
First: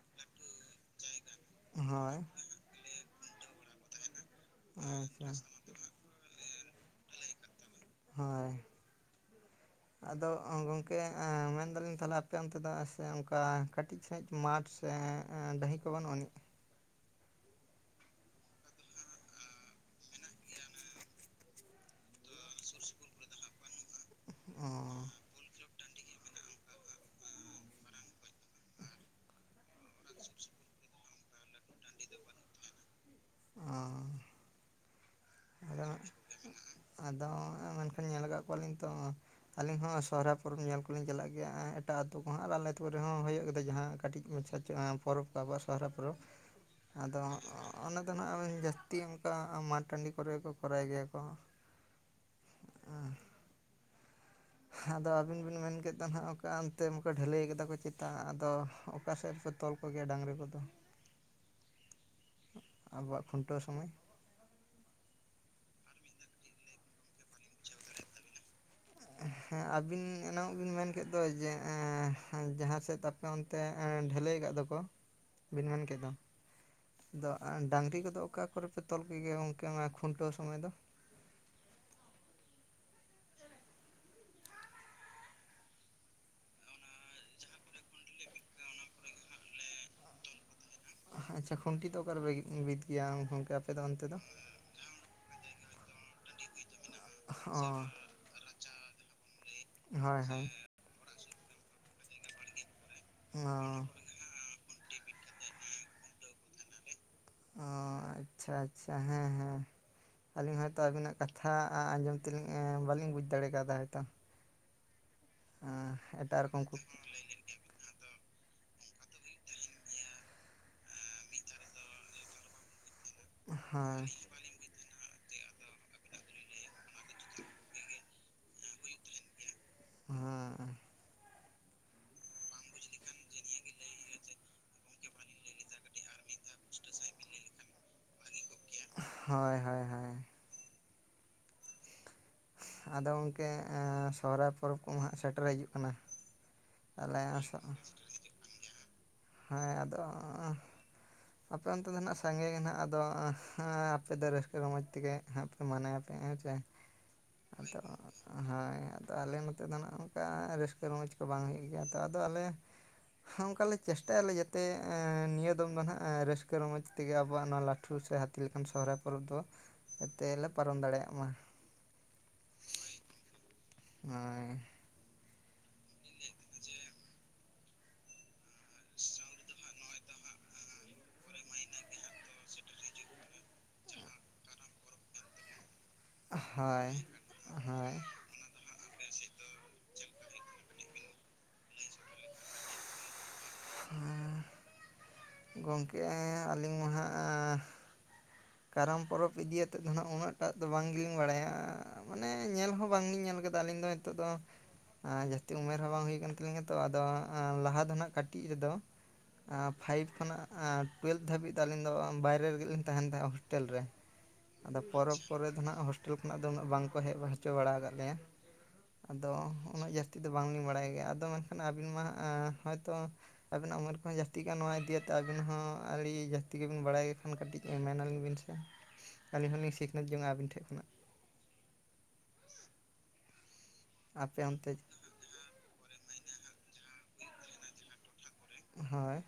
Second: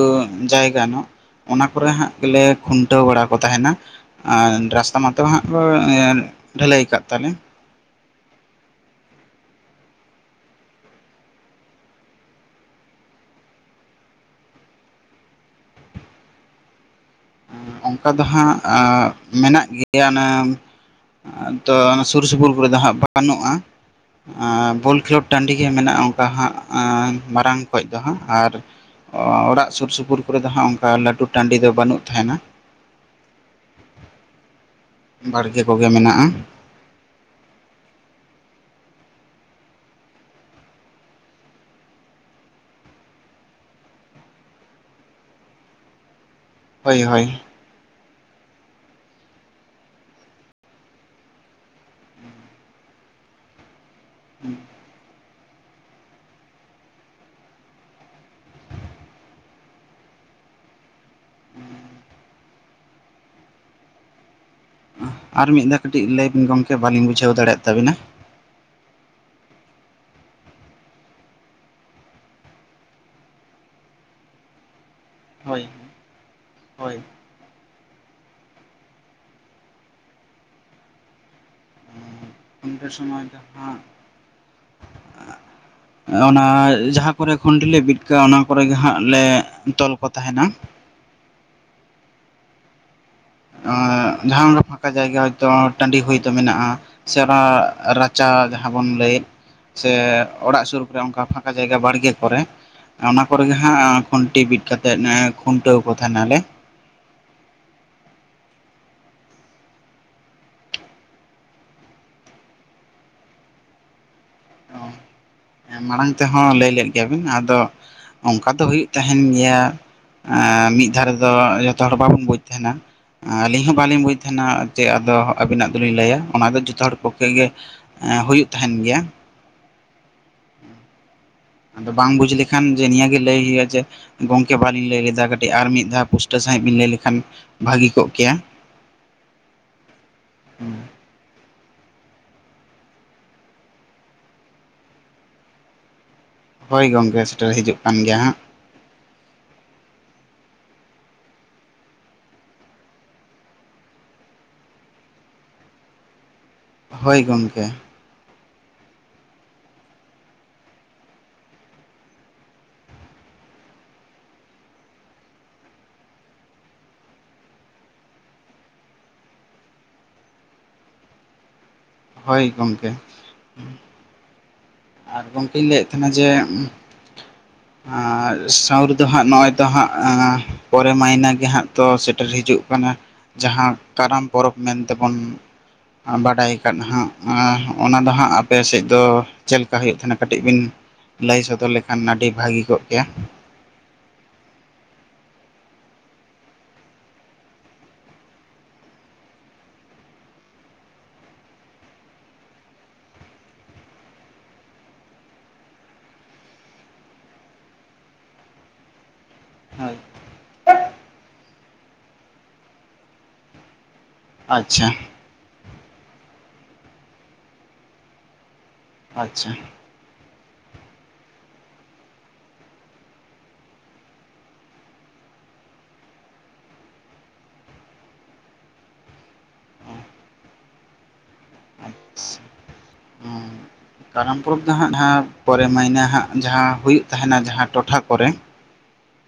ᱡᱟᱭᱜᱟ ᱧᱚᱜ, ᱚᱱᱟ ᱠᱚᱨᱮ ᱦᱟᱸᱜ ᱦᱳᱭ ᱜᱮᱞᱮ ᱠᱷᱩᱱᱴᱟᱹᱣ ᱵᱟᱲᱟ ᱠᱚ ᱛᱟᱦᱮᱱᱟ ᱾ ᱟᱨ ᱨᱟᱥᱛᱟ ᱢᱟᱛᱚ ᱟᱪᱪᱷᱟ ᱦᱟᱸᱜ ᱠᱚ ᱰᱷᱟᱹᱞᱟᱹᱭ ᱟᱠᱟᱫ ᱛᱟᱞᱮ ᱾ ᱦᱳᱭ ᱾ ᱟᱫᱚ ᱜᱚᱢᱠᱮ ᱢᱮᱱ ᱫᱟᱞᱤᱧ ᱛᱟᱦᱚᱞᱮ ᱟᱯᱮ ᱚᱱᱛᱮ ᱫᱚ ᱥᱮ ᱚᱱᱠᱟ ᱠᱟᱹᱴᱤᱡ ᱥᱟᱹᱦᱤᱡ ᱢᱟᱴᱷ ᱥᱮ ᱰᱟᱹᱦᱤ ᱠᱚ ᱵᱟᱹᱱᱩᱜ ᱟᱹᱱᱤᱡ? ᱚᱱᱠᱟ ᱫᱚ ᱦᱟᱸᱜ ᱟᱸ ᱢᱮᱱᱟᱜ ᱜᱮᱭᱟ ᱚᱱᱮ ᱛᱚ ᱚᱱᱟ ᱥᱩᱨ ᱥᱩᱯᱩᱨ ᱠᱚᱨᱮ ᱫᱚ ᱦᱟᱸᱜ ᱵᱟᱹᱱᱩᱜᱼᱟ ᱚ ᱾ ᱵᱚᱞ ᱠᱷᱮᱞᱳᱰ ᱴᱟᱺᱰᱤ ᱜᱮ ᱢᱮᱱᱟᱜᱼᱟ ᱚᱝᱠᱟ ᱦᱟᱸᱜ ᱟᱸ ᱢᱟᱨᱟᱝ ᱠᱚᱡ ᱫᱚ ᱦᱟᱸᱜ ᱟᱨ ᱚᱲᱟᱜ ᱥᱩᱨ ᱥᱩᱯᱩᱨ ᱠᱚᱨᱮ ᱫᱚ ᱦᱟᱸᱜ ᱚᱝᱠᱟ ᱞᱟᱴᱩ [inaudible] ᱚᱸᱻ᱾ ᱵᱟᱲᱜᱮ ᱠᱚᱜᱮ ᱢᱮᱱᱟᱜᱼᱟ᱾ ᱟᱫᱚ ᱢᱮᱱᱠᱷᱟᱱ ᱧᱮᱞ ᱟᱠᱟᱜ ᱠᱚᱣᱟᱞᱤᱧ ᱛᱚ, ᱟᱞᱤᱧ ᱦᱚᱸ ᱥᱚᱦᱚᱨᱟᱭ ᱯᱚᱨᱚᱵᱽ ᱧᱮᱞ ᱠᱚᱞᱤᱧ ᱪᱟᱞᱟᱜ ᱜᱮᱭᱟ ᱮᱴᱟᱜ ᱟᱹᱛᱩ ᱠᱚᱦᱚᱸ ᱟᱞᱮ ᱟᱹᱛᱩ ᱠᱚ ᱨᱮᱦᱚᱸ ᱦᱳᱭᱳᱜ ᱜᱮᱫᱚ ᱡᱟᱦᱟᱸ ᱠᱟᱹᱴᱤᱡ ᱢᱟᱪᱷᱟ [inaudible] ᱯᱚᱨᱚᱵᱽ ᱠᱚ ᱟᱵᱚᱣᱟᱜ ᱥᱚᱦᱚᱨᱟᱭ ᱯᱚᱨᱚᱵᱽ᱾ ᱦᱳᱭ ᱟᱫᱚ ᱦᱳᱭ ᱚᱱᱟ ᱫᱚ ᱱᱟᱦᱟᱜ ᱡᱟᱹᱥᱛᱤ ᱚᱝᱠᱟ ᱢᱟᱴ ᱴᱟᱺᱰᱤ ᱠᱚᱨᱮ ᱜᱮᱠᱚ ᱠᱚᱨᱟᱣ ᱜᱮᱭᱟ ᱠᱚ, ᱦᱩᱸ᱾ ᱟᱫᱚ ᱟᱵᱤᱱ ᱵᱤᱱ ᱢᱮᱱ ᱠᱮᱫ ᱫᱚ ᱱᱟᱦᱟᱜ ᱚᱠᱟ ᱚᱱᱛᱮ ᱢᱟᱠᱚ ᱰᱷᱟᱹᱞᱟᱹᱭ ᱠᱟᱫᱟ ᱠᱚ ᱪᱮᱛᱟ ᱟᱫᱚ, ᱚᱠᱟ ᱥᱮᱫ ᱨᱮᱠᱚ ᱛᱚᱞ ᱠᱚᱜᱮᱭᱟ ᱰᱟᱝᱨᱤ ᱠᱚᱫᱚ? ᱦᱩᱸᱻ᱾ ᱟᱵᱚᱣᱟᱜ ᱠᱷᱩᱱᱴᱟᱹᱣ ᱥᱚᱢᱚᱭ? ᱟᱨ ᱢᱤᱫ ᱫᱷᱟᱣ ᱠᱟᱹᱴᱤᱡ ᱞᱟᱹᱭ ᱵᱤᱱ ᱜᱚᱝᱠᱮ ᱵᱟᱹᱞᱤᱧ ᱵᱩᱡᱷᱟᱹᱣ ᱫᱟᱲᱮᱭᱟᱜ ᱛᱟᱵᱤᱱᱟ? ᱦᱮᱸ ᱟᱹᱵᱤᱱ ᱮᱱᱟᱝᱚᱜ ᱵᱤᱱ ᱢᱮᱱ ᱠᱮᱫ ᱫᱚ ᱡᱮ ᱮᱸ ᱡᱟᱦᱟᱸ ᱥᱮᱫ ᱟᱯᱮ ᱚᱱ ᱛᱮ ᱮᱸ ᱰᱷᱟᱹᱞᱟᱹᱭ ᱠᱟᱫ ᱫᱚᱠᱚ, ᱵᱤᱱ ᱦᱳᱭ ᱢᱮᱱ ᱠᱮᱫ ᱫᱚ᱾ ᱦᱳᱭ ᱟᱫᱚ ᱟᱸ ᱰᱟᱝᱨᱤ ᱠᱚᱫᱚ ᱚᱠᱟ ᱠᱚᱨᱮ ᱯᱮ ᱛᱚᱞ ᱠᱚ ᱜᱮᱭᱟ ᱜᱚᱝᱠᱮ ᱚᱱᱟ ᱠᱷᱩᱱᱴᱟᱹᱣ ᱥᱚᱢᱚᱭ ᱫᱚ? ᱴᱟᱹᱣ ᱥᱚᱢᱚᱭ ᱫᱚ ᱦᱟᱸᱜ [inaudible] ᱚᱱᱟ ᱡᱟᱦᱟᱸ ᱠᱚᱨᱮ ᱠᱷᱩᱱᱴᱤ ᱞᱮ ᱵᱤᱫ ᱠᱟᱜᱼᱟ ᱚᱱᱟ ᱠᱚᱨᱮ ᱜᱮ ᱦᱟᱸᱜ ᱞᱮ ᱛᱚᱞ ᱠᱚ ᱛᱟᱦᱮᱸᱱᱟ᱾ ᱟᱪᱪᱷᱟ ᱠᱷᱩᱱᱴᱤ ᱫᱚ ᱚᱠᱟᱨᱮ ᱵᱤᱫ ᱜᱮᱭᱟ? ᱜᱚᱝᱠᱮ ᱟᱯᱮ ᱫᱚ ᱚᱱᱛᱮ ᱫᱚ ᱚᱸ ᱡᱟᱦᱟᱸ ᱚᱱᱠᱟ ᱯᱷᱟᱸᱠᱟ ᱡᱟᱭᱜᱟ ᱦᱚᱭᱛᱳ ᱴᱟᱺᱰᱤ ᱦᱳᱭᱛᱳ ᱢᱮᱱᱟᱜᱼᱟ᱾ ᱥᱮ ᱚᱱᱟ ᱚ ᱨᱟᱪᱟ ᱡᱟᱦᱟᱸ ᱵᱚᱱ ᱞᱟᱹᱭᱮᱫ, ᱥᱮ ᱦᱳᱭ ᱦᱳᱭ ᱚᱲᱟᱜ ᱥᱩᱨᱩ ᱠᱚᱨᱮ ᱚᱝᱠᱟ ᱯᱷᱟᱸ ᱠᱟ ᱡᱟᱭᱜᱟ ᱵᱟᱲᱜᱮ ᱠᱚᱨᱮ, ᱚᱱᱟ ᱠᱚᱨᱮ ᱚ ᱜᱮ ᱦᱟᱸᱜ ᱠᱷᱩᱱᱴᱤ ᱵᱤᱫ ᱠᱟᱛᱮᱫ ᱮᱸ ᱠᱷᱩᱱᱴᱟᱹᱣ ᱠᱚ ᱛᱟᱦᱮᱸᱱᱟᱞᱮ᱾ ᱚᱻ ᱟᱪᱪᱷᱟ ᱟᱪᱪᱷᱟ ᱦᱮᱸ ᱦᱮᱸ᱾ ᱟᱹᱞᱤᱧ ᱦᱚᱭᱛᱚ ᱟᱵᱤᱱᱟᱜ ᱠᱟᱛᱷᱟ ᱟᱸ ᱟᱸᱡᱚᱢ ᱛᱮᱞᱤᱧ ᱮᱸ ᱵᱟᱞᱤᱧ ᱵᱩᱡᱽ ᱫᱟᱲᱮ ᱠᱟᱣᱫᱟ ᱦᱚᱭᱛᱚ᱾ ᱮᱸ ᱢᱟᱲᱟᱝ ᱮᱴᱟᱜ ᱛᱮᱦᱚᱸ ᱨᱚᱠᱚᱢ ᱞᱟᱹᱭ ᱠᱚ ᱞᱮᱫ ᱜᱮᱭᱟ ᱵᱤᱱ ᱟᱫᱚ ᱚᱝᱠᱟ ᱫᱚ ᱦᱩᱭᱩᱜ ᱛᱟᱦᱮᱸᱱ ᱜᱮᱭᱟ, ᱮᱸ ᱢᱤᱫ ᱫᱷᱟᱣ ᱨᱮᱫᱚ ᱡᱷᱚᱛᱚ ᱦᱚᱲ ᱵᱟᱵᱚᱱ ᱵᱩᱡᱽ ᱛᱟᱦᱮᱸᱱᱟ᱾ ᱟᱹᱞᱤᱧ ᱦᱚᱸ ᱵᱟᱞᱤᱧ ᱦᱮᱸ ᱵᱩᱡ ᱛᱟᱦᱮᱸᱱᱟ᱾ ᱡᱮ ᱟᱫᱚ ᱟᱵᱤᱱᱟᱜ ᱫᱚᱞᱤᱧ ᱞᱟᱹᱭᱟ, ᱚᱱᱟ ᱫᱚ ᱡᱷᱚᱛᱚ ᱦᱚᱲ ᱯᱚᱠᱠᱷᱮ ᱜᱮ ᱦᱩᱭᱩᱜ ᱛᱟᱦᱮᱸᱱ ᱜᱮᱭᱟ᱾ ᱦᱮᱸ᱾ ᱟᱫᱚ ᱵᱟᱝ ᱵᱩᱡᱽ ᱞᱮᱠᱷᱟᱱ ᱡᱮ ᱱᱤᱭᱟᱹ ᱜᱮ ᱞᱟᱹᱭ ᱦᱩᱭᱩᱜᱼᱟ ᱡᱮ, ᱜᱚᱝᱠᱮ ᱵᱟᱞᱤᱧ ᱞᱟᱹᱭ ᱞᱮᱫᱟ ᱠᱟᱹᱴᱤᱡ ᱟᱨ ᱢᱤᱫ ᱫᱷᱟᱣ ᱯᱩᱥ ᱴᱟᱹᱣ ᱥᱟᱺᱦᱤᱡ ᱵᱤᱱ ᱞᱟᱹᱭ ᱞᱮᱠᱷᱟᱱ, ᱵᱷᱟᱹᱜᱤ ᱠᱚᱜ ᱠᱮᱭᱟ᱾ ᱦᱳᱭ ᱦᱳᱭ ᱦᱳᱭ᱾ ᱟᱫᱚ ᱜᱚᱝᱠᱮ ᱥᱚᱦᱚᱨᱟᱭ ᱯᱚᱨᱚᱵᱽ ᱠᱚᱢᱟ ᱦᱟᱸᱜ ᱥᱮᱴᱮᱨ ᱦᱤᱡᱩᱜ ᱠᱟᱱᱟ, ᱦᱳᱭ ᱜᱚᱝᱠᱮ ᱛᱟᱦᱚᱞᱮ, ᱥᱮᱴᱮᱨ ᱦᱤᱡᱩᱜ ᱠᱟᱱ ᱜᱮᱭᱟ ᱦᱟᱸᱜ [inaudible] ᱦᱮᱸ ᱟᱫᱚ ᱟᱯᱮ ᱚᱱᱛᱮ ᱫᱚ ᱱᱟᱦᱟᱜ ᱥᱟᱸᱜᱮ ᱜᱮ ᱱᱟᱦᱟᱸᱜ ᱟᱫᱚ ᱟᱯᱮ ᱫᱚ ᱨᱟᱹᱥᱠᱟᱹ ᱨᱚᱢᱚᱡᱽ ᱛᱮᱜᱮ ᱦᱟᱸᱜ ᱢᱟᱱᱟᱭ ᱟᱯᱮ ᱦᱮᱸᱪᱮᱻ ᱦᱳᱭ ᱜᱚᱝᱠᱮ ᱟᱫᱚ ᱦᱳᱭ ᱟᱫᱚ ᱟᱞᱮ ᱱᱚᱛᱮ ᱫᱚ ᱱᱟᱦᱟᱜ ᱚᱝᱠᱟ ᱨᱟᱹᱥᱠᱟᱹ ᱨᱚᱢᱚᱡᱽ ᱠᱚ ᱵᱟᱝ ᱦᱩᱭᱩᱜ ᱜᱮᱭᱟ ᱛᱚ, ᱟᱫᱚ ᱟᱞᱮ ᱚᱝᱠᱟᱞᱮ ᱪᱮᱥᱴᱟᱭᱟᱞᱮ ᱡᱟᱛᱮ ᱮᱸ ᱱᱤᱭᱟᱹ ᱫᱚᱢ ᱫᱚ ᱱᱟᱦᱟᱜ ᱨᱟᱹᱥᱠᱟᱹ ᱨᱚᱢᱚᱡᱽ ᱛᱮᱜᱮ ᱟᱵᱚᱣᱟᱜ ᱱᱚᱣᱟ ᱞᱟᱹᱴᱷᱩ ᱥᱮ ᱦᱟ ᱛᱤ ᱞᱮᱠᱟᱱ ᱥᱚᱦᱚᱨᱟᱭ ᱯᱚᱨᱚᱵᱽ ᱫᱚ, ᱡᱟᱛᱮᱞᱮ ᱞᱮ ᱯᱟᱨᱚᱢ ᱫᱟᱲᱮᱭᱟᱜ ᱢᱟ᱾ ᱦᱳᱭ ᱜᱚᱝᱠᱮ ᱾ ᱦᱳᱭ ᱟᱨ ᱜᱚᱝᱠᱮᱧ ᱞᱟᱹᱭᱮᱜ ᱛᱟᱦᱮᱸᱱᱟ ᱡᱮ, ᱟᱨ ᱥᱟᱶᱨ ᱫᱚ ᱦᱟᱸᱜ ᱱᱚᱜᱼᱚᱭ ᱛᱚ ᱦᱟᱸᱜ ᱮᱸ ᱯᱚᱨᱮ ᱢᱟᱭᱱᱟ ᱜᱮ ᱦᱟᱸᱜ ᱛᱚ ᱥᱮᱴᱮᱨ ᱦᱤᱡᱩᱜ ᱠᱟᱱᱟ᱾ ᱡᱟᱦᱟᱸ ᱠᱟᱨᱟᱢ ᱯᱚᱨᱚᱵᱽ ᱢᱮᱱᱛᱮ ᱵᱚᱱ ᱟᱸ ᱵᱟᱰᱟᱭ ᱠᱟᱫ ᱦᱳᱭ ᱦᱟᱸᱜ ᱦᱳᱭ ᱚᱱᱟ ᱫᱚ ᱦᱟᱸᱜ ᱟᱯᱮ ᱥᱮᱡ ᱫᱚ ᱪᱮᱫ ᱞᱮᱠᱟ ᱦᱩᱭᱩᱜ ᱛᱟᱦᱮᱸᱱᱟ ᱠᱟᱹᱴᱤᱡ ᱵᱤᱱ ᱞᱟᱹᱭ ᱥᱚᱫᱚᱨ ᱞᱮᱠᱷᱟᱱ ᱟᱹᱰᱤ ᱵᱷᱟᱹᱜᱤ ᱠᱚᱜ ᱠᱮᱭᱟ? ᱦᱮᱸ ᱜᱚᱝᱠᱮ ᱟᱹᱞᱤᱧ ᱢᱟ ᱦᱟᱸᱜ ᱟᱸ ᱠᱟᱨᱟᱢ ᱯᱚᱨᱚᱵᱽ ᱤᱫᱤᱭᱟᱛᱮᱫ ᱫᱚ ᱱᱟᱦᱟᱸᱜ ᱩᱱᱟᱹᱜ ᱴᱟᱜ ᱫᱚ ᱵᱟᱝ ᱞᱤᱧ ᱵᱟᱲᱟᱭᱟ ᱢᱟᱱᱮ ᱧᱮᱞ ᱦᱚᱸ ᱵᱟᱝᱞᱤᱧ ᱧᱮᱞ ᱠᱟᱫᱟ ᱟᱹᱞᱤᱧ ᱫᱚ ᱛᱚᱜ ᱫᱚ ᱟᱸ ᱡᱟᱹᱥᱛᱤ ᱩᱢᱮᱨ ᱦᱚᱸ ᱵᱟᱝ ᱦᱩᱭ ᱠᱟᱱ ᱛᱟᱹᱟᱞᱤᱧᱟ ᱛᱚ ᱟᱫᱚ ᱮᱸ ᱞᱟᱦᱟ ᱫᱚ ᱱᱟᱦᱟᱜ ᱠᱟᱹᱴᱤᱡ ᱨᱮᱫᱚ ᱟᱸ ᱯᱷᱟᱭᱤᱵᱷ ᱠᱷᱚᱱᱟᱜ ᱴᱩᱭᱮᱞᱵᱷ ᱫᱷᱟᱹᱵᱤᱡ ᱫᱚ ᱟᱹᱞᱤᱧ ᱫᱚ ᱵᱟᱭᱨᱮ ᱨᱮᱜᱤ ᱞᱤᱧ ᱛᱟᱦᱮᱸᱱ ᱛᱟᱦᱮᱸᱜ ᱦᱳᱥ ᱴᱮᱞ ᱨᱮ ᱟᱫᱚ ᱟᱪᱪᱷᱟ ᱯᱚᱨᱚᱵᱽ ᱯᱚᱨᱮ ᱫᱚ ᱱᱟᱦᱟᱜ ᱦᱳᱥ ᱴᱮᱞ ᱠᱷᱚᱱᱟᱜ ᱫᱚ ᱩᱱᱟᱹᱜ ᱵᱟᱝᱠᱚ ᱦᱮᱡ ᱦᱚᱪᱚ ᱵᱟᱲᱟ ᱠᱟᱜ ᱞᱮᱭᱟ ᱟᱫᱚ ᱟᱪᱪᱷᱟ ᱩᱱᱟᱹᱜ ᱡᱟᱹᱥ ᱛᱤ ᱫᱚ ᱵᱟᱝ ᱞᱤᱧ ᱵᱟᱲᱟᱭ ᱜᱮᱭᱟ ᱟᱫᱚ ᱢᱮᱱᱠᱷᱟᱱ ᱟᱹᱵᱤᱱ ᱢᱟ ᱦᱟᱸᱜ ᱮᱸ ᱦᱚᱭᱛᱚ ᱟᱵᱤᱱᱟᱜ ᱩᱢᱮᱨ ᱠᱚᱦᱚᱸ ᱡᱟᱹᱥᱛᱤ ᱜᱮᱭᱟ ᱱᱚᱣᱟ ᱤᱫᱤ ᱟᱛᱮᱜ ᱟᱵᱤᱱ ᱦᱚᱸ ᱟᱹᱰᱤ ᱡᱟᱹᱥᱛᱤ ᱜᱮᱵᱤᱱ ᱵᱟᱲᱟᱭ ᱜᱮ ᱠᱷᱟᱱ ᱠᱟᱹᱴᱤᱡ ᱢᱮᱱᱟᱞᱤᱧ ᱵᱤᱱ ᱥᱮ ᱥᱮ ᱟᱹᱞᱤᱧ ᱦᱚᱸᱞᱤᱧ ᱥᱤᱠᱷᱱᱟᱹᱛ ᱡᱚᱝᱼᱟ ᱟᱹᱵᱤᱱ ᱴᱷᱮᱜ ᱠᱷᱚᱱᱟᱜ᱾ ᱟᱪᱪᱷᱟ ᱠᱟᱨᱟᱢ ᱟᱯᱮ ᱯᱚᱨᱚᱵᱽ ᱫᱚ ᱚᱱᱛᱮ ᱦᱟᱸᱜ [unintelligible] ᱯᱚᱨᱮ ᱢᱟᱭᱱᱟᱹ ᱦᱟᱸᱜ ᱡᱟᱦᱟᱸ ᱦᱩᱭᱩᱜ ᱛᱟᱦᱮᱱᱟ ᱡᱟᱦᱟᱸ ᱴᱚᱴᱷᱟ ᱠᱚᱨᱮ ᱦᱚᱭ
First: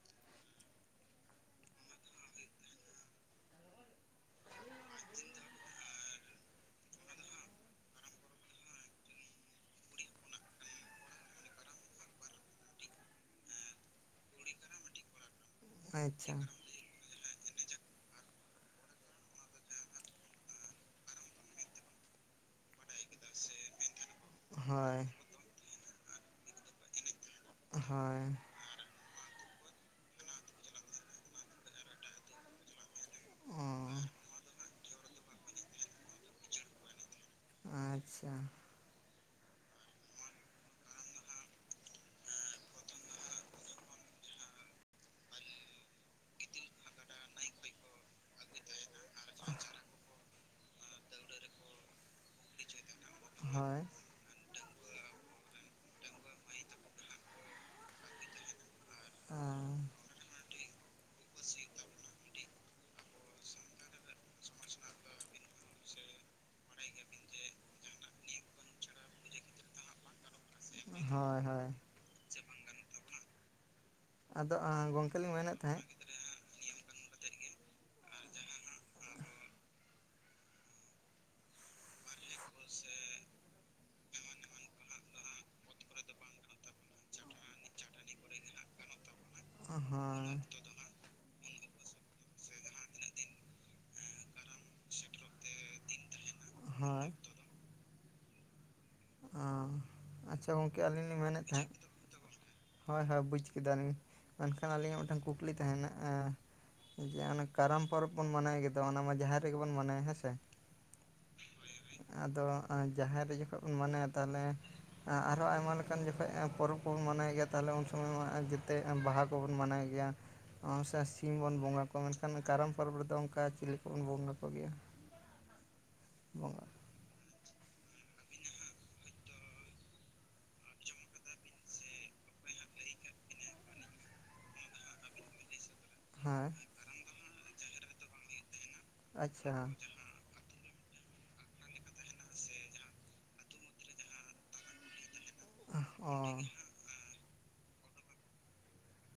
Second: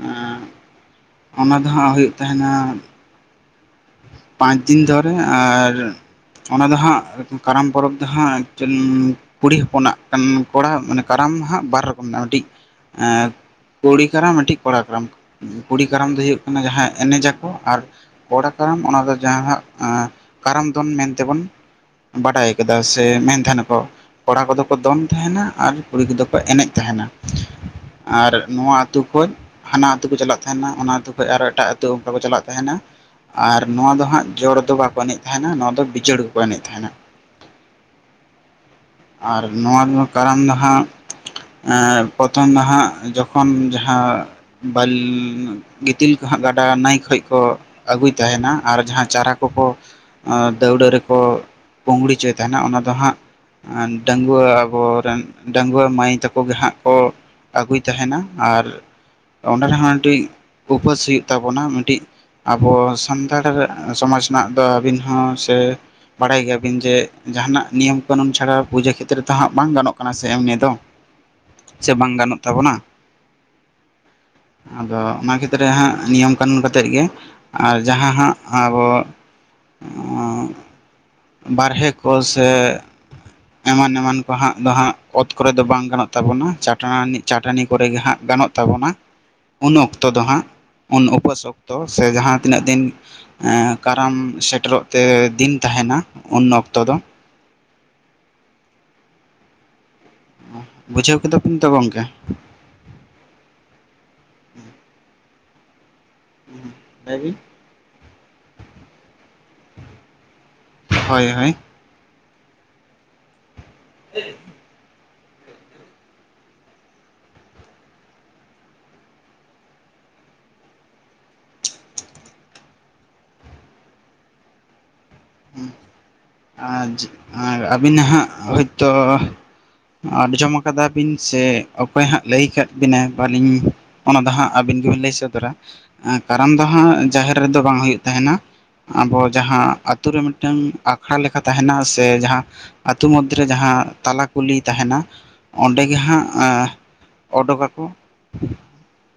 ᱟᱸ ᱚᱱᱟ ᱫᱚ ᱦᱟᱸᱜ ᱦᱩᱭᱩᱜ ᱛᱟᱦᱮᱱᱟ ᱯᱟᱸᱪ ᱫᱤᱱ ᱫᱷᱚᱨᱮ ᱟᱨ ᱚᱱᱟ ᱫᱚ ᱦᱟᱸᱜ ᱠᱟᱨᱟᱢ ᱯᱚᱨᱚᱵᱽ ᱫᱚ ᱦᱟᱸᱜ ᱴᱮᱱ ᱠᱩᱲᱤ ᱦᱚᱯᱚᱱᱟᱜ ᱠᱟᱱ ᱠᱚᱲᱟ ᱢᱟᱱᱮ ᱠᱟᱨᱟᱢ ᱦᱟᱸᱜ ᱵᱟᱨ ᱨᱚᱠᱚᱢ ᱢᱮᱱᱟᱜᱼᱟ ᱢᱤᱫᱴᱤᱡ ᱮᱸ ᱠᱩᱲᱤ ᱠᱟᱨᱟᱢ ᱢᱤᱫᱴᱤᱡ ᱠᱚᱲᱟ ᱠᱟᱨᱟᱢ᱾ ᱠᱩᱲᱤ ᱠᱟᱨᱟᱢ ᱫᱚ ᱟᱪᱪᱷᱟ ᱦᱩᱭᱩᱜ ᱠᱟᱱᱟ ᱡᱟᱦᱟᱸ ᱮᱱᱮᱡᱟ ᱠᱚ ᱟᱨ ᱠᱚᱲᱟ ᱠᱟᱨᱟᱢ ᱚᱱᱟ ᱫᱚ ᱡᱟᱦᱟᱸ ᱟᱸ ᱠᱟᱨᱟᱢ ᱫᱚᱱ ᱢᱮᱱᱛᱮ ᱵᱚᱱ ᱵᱟᱰᱟᱭ ᱠᱟᱫᱟ ᱥᱮ ᱢᱮᱱ ᱛᱟᱦᱮᱱᱟ ᱠᱚ ᱠᱚᱲᱟ ᱠᱚᱫᱚ ᱠᱚ ᱫᱚᱱ ᱦᱳᱭ ᱛᱟᱦᱮᱱᱟ ᱟᱨ ᱠᱩᱲᱤ ᱠᱚᱫᱚ ᱠᱚ ᱮᱱᱮᱡ ᱛᱟᱦᱮᱱᱟ ᱦᱳᱭ ᱟᱨ ᱱᱚᱣᱟ ᱟᱹᱛᱩ ᱠᱷᱚᱪ ᱦᱟᱱᱟ ᱟᱹᱛᱩ ᱠᱚ ᱪᱟᱞᱟᱜ ᱛᱟᱦᱮᱱᱟ ᱚᱱᱟ ᱟᱹᱛᱩ ᱠᱷᱚᱡ ᱟᱨᱦᱚ ᱮᱴᱟᱜ ᱟᱹᱛᱩ ᱚᱝᱠᱟ ᱠᱚ ᱪᱟᱞᱟᱜ ᱛᱟᱦᱮᱱᱟ᱾ ᱟᱨ ᱚ ᱱᱚᱣᱟ ᱫᱚ ᱦᱟᱸᱜ ᱡᱚᱲ ᱫᱚ ᱵᱟᱠᱚ ᱮᱱᱮᱡ ᱛᱟᱦᱮᱱᱟ ᱱᱚᱣᱟ ᱫᱚ ᱵᱤᱡᱚᱲ ᱜᱮ ᱠᱚ ᱮᱱᱮᱡ ᱛᱟᱦᱮᱱᱟ᱾ ᱟᱪᱪᱷᱟ ᱟᱨ ᱱᱚᱣᱟ ᱫᱚ ᱠᱟᱨᱟᱢ ᱫᱚ ᱦᱟᱸᱜ ᱮᱸ ᱯᱚᱛᱷᱚᱢ ᱫᱚ ᱦᱟᱸᱜ ᱡᱚᱠᱷᱚᱱ ᱡᱟᱦᱟᱸ ᱵᱟᱞᱻ ᱜᱤᱛᱤᱞ ᱠᱚ ᱦᱟᱸᱜ ᱜᱟᱰᱟ ᱱᱟᱭ ᱠᱷᱚᱡ ᱠᱚ ᱟᱹᱜᱩᱭ ᱛᱟᱦᱮᱱᱟ ᱟᱨ ᱡᱟᱦᱟᱸ ᱪᱟᱨᱟ ᱠᱚᱠᱚ ᱟᱸ ᱫᱟᱹᱣᱲᱟᱹ ᱨᱮᱠᱚ ᱯᱳᱝᱲᱩ ᱪᱚᱭ ᱛᱟᱦᱮᱱᱟ ᱚᱱᱟ ᱫᱚ ᱦᱟᱸᱜ ᱦᱳᱭ ᱟᱱ ᱰᱟᱺᱜᱩᱣᱟᱹ ᱟᱵᱚᱨᱮᱱ ᱰᱟᱺᱜᱣᱟᱹ ᱢᱟᱹᱭ ᱛᱟᱠᱚ ᱜᱮ ᱦᱟᱸᱜ ᱠᱚ ᱟᱹᱜᱩᱭ ᱛᱟᱦᱮᱱᱟ, ᱟᱨ ᱚᱸᱰᱮ ᱨᱮᱦᱚᱸ ᱟᱸᱴᱤᱡ ᱩᱯᱟᱹᱥ ᱦᱩᱭᱩᱜ ᱛᱟᱵᱚᱱᱟ ᱢᱤᱫᱴᱤᱡ ᱟᱵᱚ ᱥᱟᱱᱛᱟᱲ ᱥᱚᱢᱟᱡᱽ ᱱᱟᱜ ᱫᱚ ᱟᱹᱵᱤᱱ ᱦᱚᱸ ᱥᱮ ᱵᱟᱲᱟᱭ ᱜᱮᱭᱟ ᱵᱤᱱ ᱡᱮ ᱡᱟᱦᱟᱱᱟᱜ ᱱᱤᱭᱚᱢ ᱠᱟᱹᱱᱩᱱ ᱪᱷᱟᱲᱟ ᱯᱩᱡᱟᱹ ᱠᱷᱮᱛᱨᱮ ᱛᱚ ᱦᱟᱸᱜ ᱵᱟᱝ ᱜᱟᱱᱚᱜ ᱠᱟᱱᱟ ᱥᱮ ᱮᱢᱱᱤ ᱫᱚ ᱦᱳᱭ ᱦᱳᱭ ᱛᱮ ᱵᱟᱝ ᱜᱟᱱᱚᱜ ᱛᱟᱵᱚᱱᱟ ᱟᱫᱚ ᱜᱚᱢᱠᱮ ᱚᱱᱟ ᱞᱤᱧ ᱢᱮᱱᱮᱫ ᱠᱷᱮᱛᱨᱮ ᱛᱟᱦᱮᱸᱫ ᱦᱟᱸᱜ ᱱᱤᱭᱚᱢ ᱠᱟᱹᱱᱩᱱ ᱠᱟᱛᱮᱫ ᱜᱮ ᱟᱨ ᱡᱟᱦᱟᱸ ᱦᱟᱸᱜ ᱟᱵᱚ ᱚᱸ ᱵᱟᱨᱦᱮ ᱠᱚᱞ ᱥᱮ ᱮᱢᱟᱱ ᱮᱢᱟᱱ ᱠᱚ ᱦᱟᱸᱜ ᱫᱚ ᱦᱟᱸᱜ ᱚᱛ ᱠᱚᱨᱮ ᱫᱚ ᱵᱟᱝ ᱜᱟᱱᱚᱜ ᱛᱟᱵᱚᱱᱟ ᱪᱟᱴᱟᱱ ᱪᱟᱴᱟᱱᱤ ᱠᱚᱨᱮ ᱜᱮ ᱦᱟᱸᱜ ᱜᱟᱱᱚᱜ ᱛᱟᱵᱚᱱᱟ ᱩᱱ ᱚᱠᱛᱚ ᱫᱚ ᱦᱳᱭ ᱦᱟᱸᱜ ᱩᱱ ᱩᱯᱟᱹᱥ ᱚᱠ ᱛᱚ ᱥᱮ ᱡᱟᱦᱟᱸ ᱛᱤᱱᱟᱹᱜ ᱫᱤᱱ ᱠᱟᱨᱟᱢ ᱥᱮᱴᱮᱨᱚᱜ ᱛᱮ ᱫᱤᱱ ᱛᱟᱦᱮᱱᱟ ᱾ ᱩᱱ ᱚᱠᱛᱚ ᱫᱚ ᱦᱳᱭ ᱟᱸᱻ ᱟᱪᱪᱷᱟ ᱜᱚᱢᱠᱮ ᱟᱹᱞᱤᱧ ᱞᱤᱧ ᱵᱩᱡᱷᱟᱹᱣ ᱠᱮᱫᱟ ᱢᱮᱱᱮᱫ ᱵᱤᱱ ᱛᱚ ᱛᱟᱦᱮᱸᱫ ᱜᱚᱝᱠᱮ ᱦᱳᱭ ᱦᱳᱭ ᱵᱩᱡᱽ ᱠᱮᱫᱟᱞᱤᱧ, ᱢᱮᱱᱠᱷᱟᱱ ᱟᱹᱞᱤᱧᱟᱜ ᱢᱤᱫᱴᱟᱝ ᱠᱩᱠᱞᱤ ᱛᱟᱦᱮᱱᱟᱜ ᱟᱸᱻ ᱡᱮ ᱚᱱᱟ ᱠᱟᱨᱟᱢ ᱯᱚᱨᱚᱵᱽ ᱵᱚᱱ ᱢᱟᱱᱟᱭ ᱜᱮ ᱫᱚ ᱚᱱᱟ ᱢᱟ ᱡᱟᱦᱮᱨ ᱨᱮᱜᱮ ᱵᱚᱱ ᱢᱟᱱᱟᱭᱟ ᱦᱮᱸ ᱥᱮ? ᱦᱳᱭ ᱦᱳᱭ ᱾ ᱟᱫᱚ ᱟ ᱡᱟᱦᱮᱨ ᱨᱮ ᱡᱚᱠᱷᱚᱜ ᱵᱚᱱ ᱢᱟᱱᱟᱭᱟ ᱛᱟᱦᱚᱞᱮ ᱟᱸ ᱟᱨᱦᱚᱸ ᱟᱭᱢᱟ ᱞᱮᱠᱟᱱ ᱡᱚᱠᱷᱚᱡ ᱟᱸ ᱯᱚᱨᱚᱵᱽ ᱠᱚ ᱵᱚᱱ ᱢᱟᱱᱟᱣ ᱜᱮᱭᱟ ᱛᱟᱦᱚᱞᱮ ᱩᱱ ᱥᱚᱢᱚᱭ ᱢᱟ ᱟᱸ ᱡᱮᱛᱮ ᱟᱸ ᱵᱟᱦᱟ ᱠᱚᱵᱚᱱ ᱢᱟᱱᱟᱭ ᱜᱮᱭᱟ ᱚᱸ ᱥᱮ ᱥᱤᱢ ᱵᱚᱱ ᱵᱚᱸᱜᱟ ᱠᱚᱣᱟ ᱢᱮᱱᱠᱷᱟᱱ ᱠᱟᱨᱟᱢ ᱯᱚᱨᱚᱵᱽ ᱨᱮᱫᱚ ᱚᱱᱠᱟ ᱪᱤᱞᱤ ᱠᱚᱵᱚᱱ ᱵᱚᱸᱜᱟ ᱠᱚᱜᱮᱭᱟ? ᱵᱚᱸᱜᱟ ᱟᱸᱡ ᱟᱸᱻᱟᱹᱵᱤᱱ ᱱᱟᱦᱟᱜ [unintelligible] ᱛᱚᱻ ᱟᱰᱡᱚᱢ ᱠᱟᱫᱟ ᱵᱤᱱ ᱥᱮ ᱚᱠᱚᱭ ᱦᱟᱸᱜ ᱞᱟᱹᱭ ᱠᱟᱫ ᱵᱤᱱᱟᱭ? ᱵᱟᱞᱤᱧ ᱚᱱᱟ ᱫᱚ ᱦᱟᱸᱜ ᱟᱹᱵᱤᱱ ᱜᱮᱵᱤᱱ ᱞᱟᱹᱭ ᱥᱚᱫᱚᱨᱟ ᱟᱸ ᱦᱮᱸ ᱠᱟᱨᱟᱢ ᱫᱚ ᱦᱟᱸᱜ ᱡᱟᱦᱮᱨ ᱨᱮᱫᱚ ᱵᱟᱝ ᱦᱩᱭᱩᱜ ᱛᱟᱦᱮᱱᱟ ᱟᱵᱚ ᱟᱪᱪᱷᱟ ᱡᱟᱦᱟᱸ ᱟᱛ ᱟᱛᱩ ᱨᱮ ᱢᱤᱫᱴᱟᱝ ᱟᱠᱷᱲᱟ ᱞᱮᱠᱟ ᱛᱟᱦᱮᱱᱟ ᱥᱮ ᱡᱟᱦᱟᱸ ᱟᱛᱩ ᱢᱚᱫᱽᱫᱷᱮ ᱨᱮ ᱡᱟᱦᱟᱸ ᱛᱟᱞᱟ ᱠᱩᱞᱦᱤ ᱛᱟᱦᱮᱱᱟ ᱚᱸᱰᱮ ᱜᱮ ᱦᱟᱸᱜ ᱚ ᱟᱸᱻ ᱚᱰᱳᱜ ᱟᱠᱚ ᱾